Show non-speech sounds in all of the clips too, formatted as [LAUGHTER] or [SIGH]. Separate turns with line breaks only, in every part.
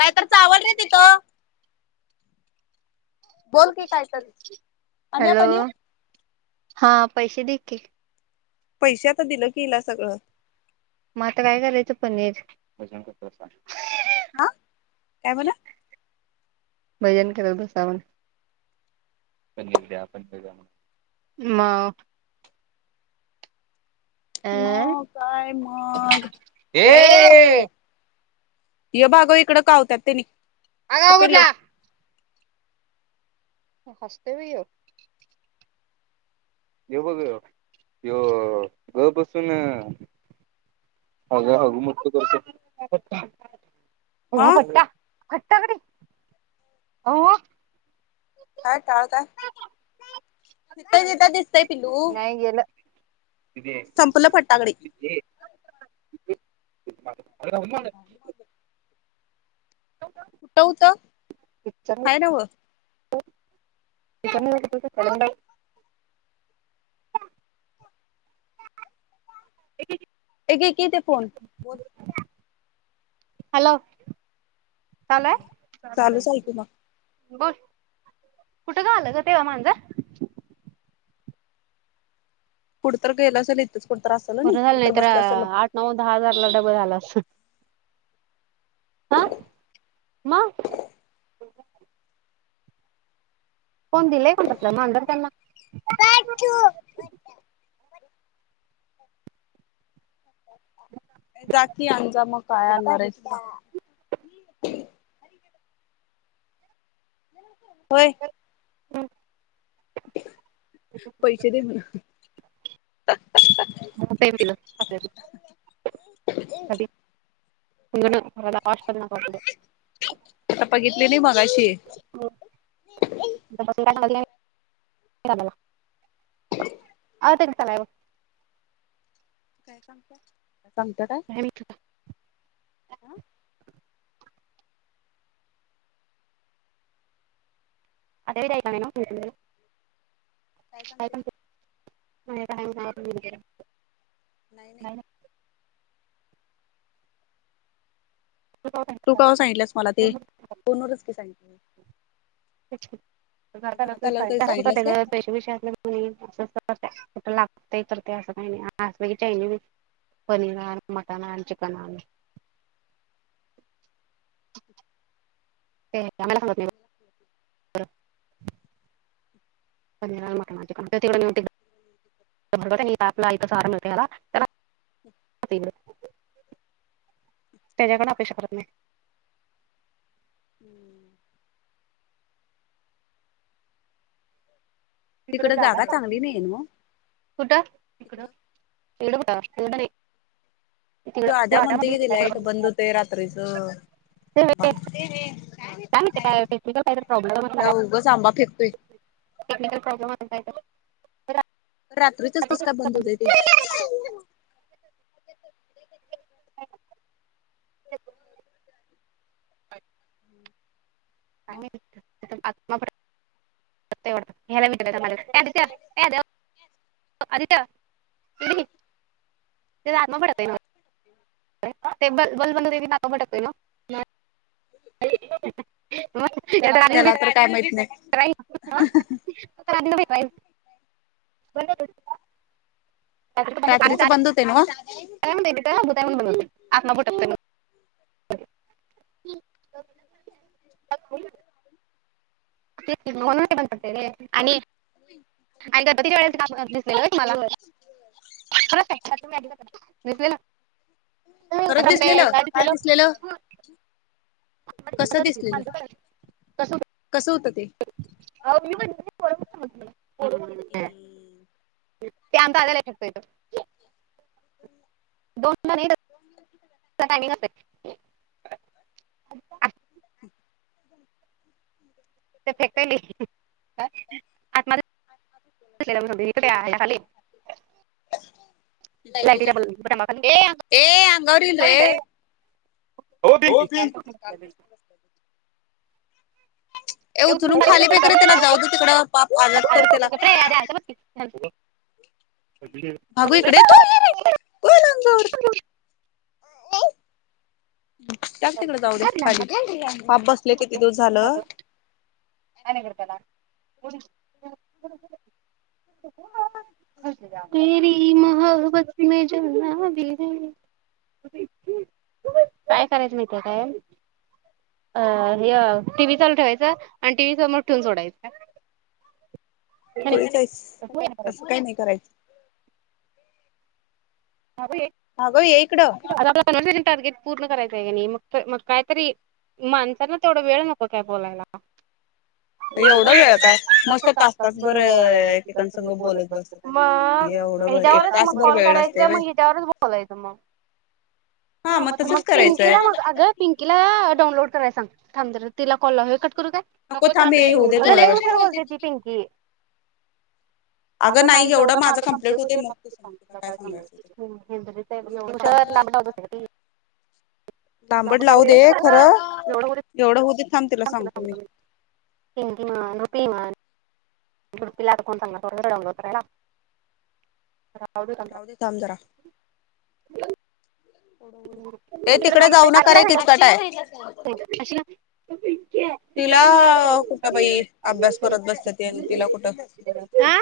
काय
नाहीतर
तरी
चांगलं
चावल रे
नाही
तिथं बोल की काय तर आणि
हॅलो
आपण ये
हा पैसे दे कि
पैशे आता दिलं की हीला सगळं
मग आता काय करायचं पनीर [INAUDIBLE]
आं काय बोला
भजन करत बसावं. [UNINTELLIGIBLE]
मग काय मग
ए
हे. ह भाग इकडं कावतात तेनी
आगाव कुठला हसते बी‌ ह्यो हे बघ त्यो घर बसून हो [UNINTELLIGIBLE]
हा
[INAUDIBLE] थट्टा करी हो
काय चाळताय? दिसतंय पिल्लु.
नाही गेलं
संपलं फटाकडे ह [INAUDIBLE]
[INAUDIBLE]
[INAUDIBLE] कुठं होतं?
हॅलो
हाय न व
[INAUDIBLE] [INAUDIBLE]
हे घे की ते फोन
हॅलो. चालु आहे?
चालूच आहे की मग
बोल कुठं ग? आलं ग तेव्हा मांजर?
कुठंतरी गेला असल
बरं झालं. नाही तर, आठ नऊ दहा हजारला डबं झालं असत. हा? मग कोण दिलाय कोणपतलं मधर त्यांना [INAUDIBLE]
जा की आण जा मग काय आणणार अिकडे [INAUDIBLE] होय-
हम्.
पैसे दे म्हणा.
कुठे येतील [INAUDIBLE] [INAUDIBLE]
आता बघितले नाही मघाशी
[INAUDIBLE] [UNINTELLIGIBLE]
काय सांगता? [UNINTELLIGIBLE]
[INAUDIBLE]
काय सांगतील
[INAUDIBLE]
नाही नाही. तू कव्हा सांगितलंस मला ते? फोनवरच की सांगित
[UNINTELLIGIBLE] [INAUDIBLE] कुठ
सांगितलंस काय
लागतय करतेय. अस काही नाही - पनीर आण, मटन आण, चिकन आण.
[INAUDIBLE]
ते कमला [UNINTELLIGIBLE]
हठी [UNINTELLIGIBLE]
[UNINTELLIGIBLE] [UNINTELLIGIBLE] त्याच्याकडून अपेक्षा करत नाही.
हम्म.
तिकड जागा चागली नाही [UNINTELLIGIBLE] कुठं? तिकड.
तिकडं
तिकडं कुठं? उडने [UNINTELLIGIBLE]
तो आद्या म्हणतोय कि ते लाईट बंद होतय रात्रीच. ते रे-
काय माहित काय? टेक्निकल काहीतरी
काय
प्रॉब्लेम-
उगच आंबा फेकतोय
टेक्निकल प्रॉब्लेम आहे काय तर-
रात्रीचच कस काय बंद होतय ते
[INAUDIBLE] [INAUDIBLE] [UNINTELLIGIBLE] [UNINTELLIGIBLE] [UNINTELLIGIBLE] ते आदमापुरात आहे वो. [UNINTELLIGIBLE] [UNINTELLIGIBLE] आधीच
त्याला तर काय माहित नाही.
[UNINTELLIGIBLE] आणि
रात्रीच बंद होतय नव्ह.
[UNINTELLIGIBLE]
[INAUDIBLE]
तेच कि म्हणुनच ते बंद पडतय रे.
[UNINTELLIGIBLE]
आणि त वेळेस का दिस मला
खरंच दिसलेलं काय
[UNINTELLIGIBLE] [UNINTELLIGIBLE]
दिसलेलं
[UNINTELLIGIBLE]
कसं दिसलेलं कसं होतं ते?
[UNINTELLIGIBLE] [UNINTELLIGIBLE] ते आमचा आयला शिकत येत दोन टामिंग असतय.
[INAUDIBLE]
[UNINTELLIGIBLE] [UNINTELLIGIBLE]
लाईटिच
लाईटीच्या बटनाखाली ए
बल ए अंगावरल रे.
हो दिलकि
ए उचलून खाली फेक रे त्याला जाऊ दे तिकड पाप आजद कर त्याला
कपडे आले, आले बघ की.
भागू इकडे तू येरे येईल अंगावर टाक तिकड जाऊ दे
घातला
खाली पाप बसलय किती दिवस झालं.
आण इकड त्याला [UNINTELLIGIBLE] तेरी मोहोब्बत मे जलना भी है. काय करायचं माहिती आहे काय अ हे टी व्ही चालू ठेवायचं. टी व्ही समोर ठेवून सोडायचं.
पुढे जायच तसं काही नाही करायचं.
े
अगं ये इकडं
[UNINTELLIGIBLE] पूर्ण करायचं आहे क नाही मग मग कायतरी माणसाना तेवढं वेळ नको काय बोलायला.
[UNINTELLIGIBLE] एवढं आहे का मस्त तास-तास बरं एकेकांसग बोलत बसतात आणि एवढं. एक-एक तास बर वेळ
ते
नसते व्हय.
मग याच्यावरच बोलायचं मग हा
मग
मग-मग
तसंच करायचंय.
पिंकीला मग अगं पिंकीला डाउनलोड करायला सांग थांब जरा तिला कॉल लावु [UNINTELLIGIBLE] कट करू काय- नको थांब
हे होऊ दे
अग
थोडा
लई उशीरा बोलते
वेळ.
ती पिंकी अगं नाही एवढं माझा कंप्लीट होतय मग तु सांग तुला काय सांगायचं.
एवढं सांग
[UNINTELLIGIBLE]
लांबड लावू दे खरं एवढं होऊ दे थांब तिला
[UNINTELLIGIBLE]
सांगतो मी
[UNINTELLIGIBLE] [UNINTELLIGIBLE]
राहु देे थांब जरा. ए तिकडं जाऊ नका
आशिला
रे किचकट आहे.
सांगितलं. आशिला.
तिला कुठं बई अभ्यास करत बसतेत अन् तिला कुठं [UNINTELLIGIBLE]
हा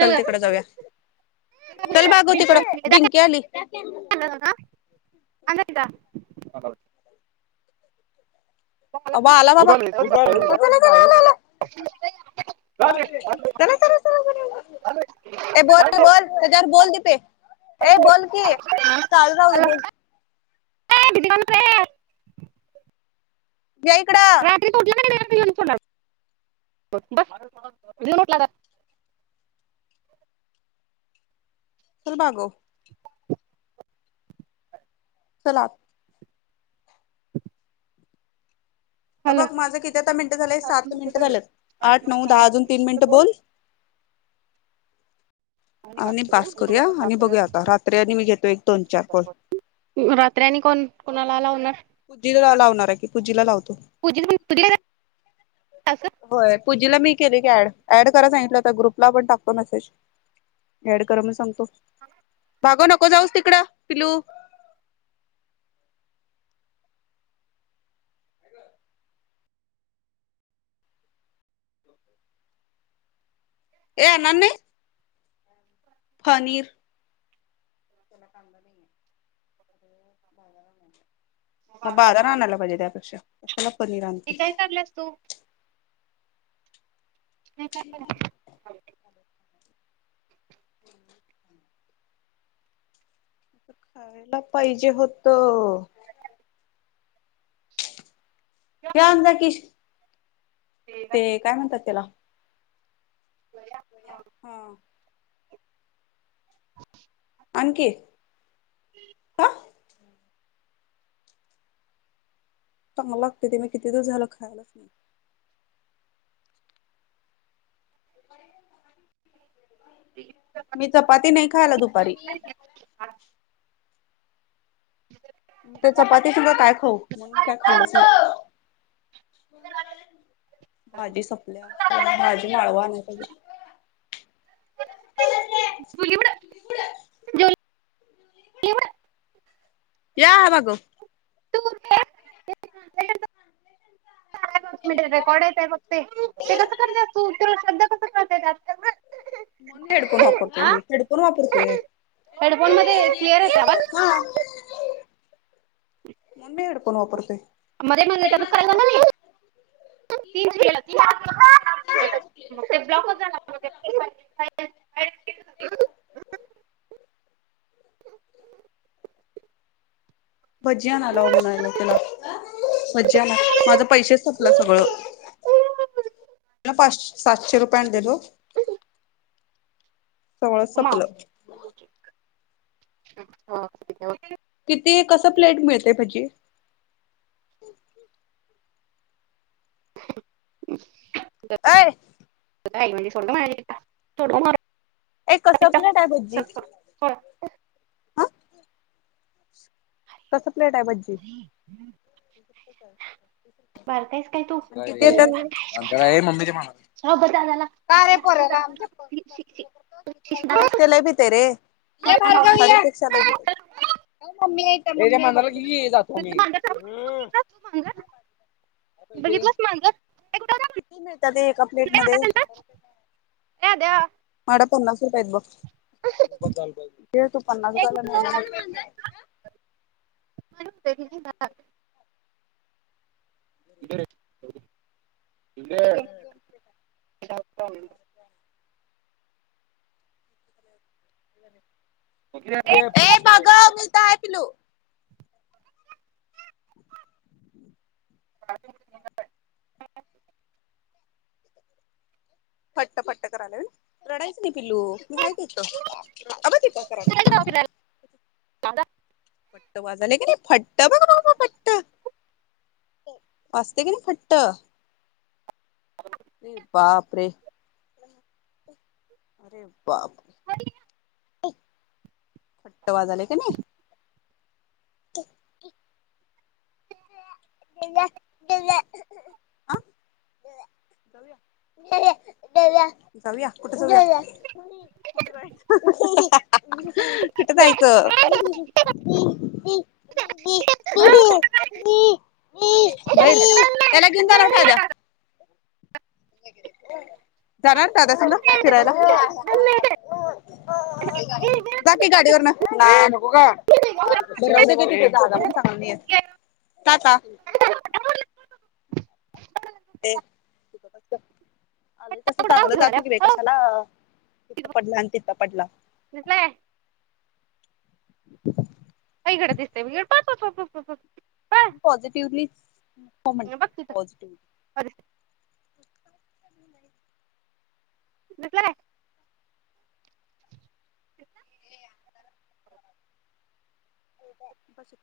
चल तिकडे जाऊया.
ए,
चल बाबु तिकडं
दादा
बिंकी आली.
अलाय का? आला
अ बा आला बाबा
उघड
[UNINTELLIGIBLE]
रे.
[UNINTELLIGIBLE] चला-चला-चला-चला ए बोल -बोल तुझ्यावर बोल तीथे ए बोल की चालू झालं
हॅलो ए,
बोल.
[UNINTELLIGIBLE]
या इकडं
रात्रीत उठल्या की नाही? तुला [UNINTELLIGIBLE]
[INAUDIBLE] चलभागो चला
[INAUDIBLE]
अं
हॅलो
बघ माझं किती आता मिनिटं झाले सात मिनिटं झालेत आठ नऊ दहा अजून तीन मिनिटं
कोण
बोल. [INAUDIBLE] [INAUDIBLE] आणि पास करूया आणि बघूया आता रात्री आणि मी घेतोय एक दोन चार कोल.
रात्री आणि कोण कोणाला लावणा?
पुजीला लावणार आहे की पुजीला लावतो.
पूजी तुझी काय असं
होय पूजेला मी केले ग ऍड-ऍड करा सांगितलं ता ग्रुपला पण टाकतो मेसेज ऍड करा म्हुन सांगतो.
[UNINTELLIGIBLE]
अग नको जाऊस तिकडं पिल्लू. ए नंदनी फनीर त्याला कामधा नाहीये [UNINTELLIGIBLE] मग बाराणे आणायला पाहिजे त्यापेक्षा कशाला पनीर
ते
आणती.
काय काढल्यास तू नाही
[UNINTELLIGIBLE] [UNINTELLIGIBLE] खायला पाहिजे होतं. एक आणि जा कीश ते काय म्हणतात त्याला
बया
हा.
[INAUDIBLE]
आण की. का मला लागते ते मी किती तू झाल खायलाच नाही. [INAUDIBLE]
ते
मी चपाती नाही खायला दुपारी. ते चपाती सुद्धा काय खाऊ म्हण मी काय खालच नाही. भाजी संपल्या भाजी माळवा नाही.
धुलीवूड
या हा बाघो.
रेकॉर्ड येतय फक् ते कसं करत? असतो उत्तर शब्द कसं करतय?
म्हण हेडकून वापरते
हा
म हेडकन वापरतेय.
हेडफोन मध्ये क्लिअर येतेय आवाज?
म्हणून मी हेडफोन वापरतोय.
[UNINTELLIGIBLE] [UNINTELLIGIBLE]
[UNINTELLIGIBLE] भजी आणायलाव मनायला तिला. भजी आणायला, माझं पैसेच संपला सगळं. पाच, सातशे रुपये आणलेलो. सगळंच संपलं.
[UNINTELLIGIBLE]
किती कसं प्लेट मिळते भजी?
[INAUDIBLE]
अय
[UNINTELLIGIBLE]
एक कसं प्लेट आहे भजी? कस प्लेट आहे भजी?
बारकायस काय तू
किती येतात?
दादाला
ते लाई भीतय रे. [UNINTELLIGIBLE] ये ते मांजराला घे की जातो मी. पाहिजे?
बघितलास मांजर? ते कुठं होतं?
किती मिळतात एका प्लेट
लय
मध्ये?
मोठा त्यांचा? ए द्या.
माझ्याकडं पन्नास रुपय आहेत बघ. ते तू पन्नास
एक होतं,
झाला [UNINTELLIGIBLE]
[UNINTELLIGIBLE] इकड ये. की नाही? एक
ये भगव मी इथं आहे पिल्लू.
[UNINTELLIGIBLE]
फट्ट फट्ट करायला रडायचं नाही. पिल्लू मी
नाही.
हाय की हित.
तुला
अब ती काय करालया?
कांदा.
वाजाले की नाही फट्ट बघ [UNINTELLIGIBLE] फट्ट. वाजते की नाही फट्ट. बापरे. बाप.
[UNINTELLIGIBLE]
खट्ट वाजलय क नाही. ते. [UNINTELLIGIBLE] जाऊया, कुठ जाऊया? कुठं जायचं? [INAUDIBLE] बाहिर याला घेऊन जा रे शैद्या. [UNINTELLIGIBLE] जाणार दादा सग फिरायला, जाकी गाडीवर. [UNINTELLIGIBLE] ता ता. ते. आले तस चांगलं जात की बाई कशाला तिथ पडला आणि तिथ पडला.
दिसलंय.
[INAUDIBLE]
इकडं दिसतंय पळ पळ पळ.
पण पॉझिटिव्हली हो
बघ बघ
म्हणते,
तिथं
पॉझिटिव्हली
दिसलाय
[UNINTELLIGIBLE]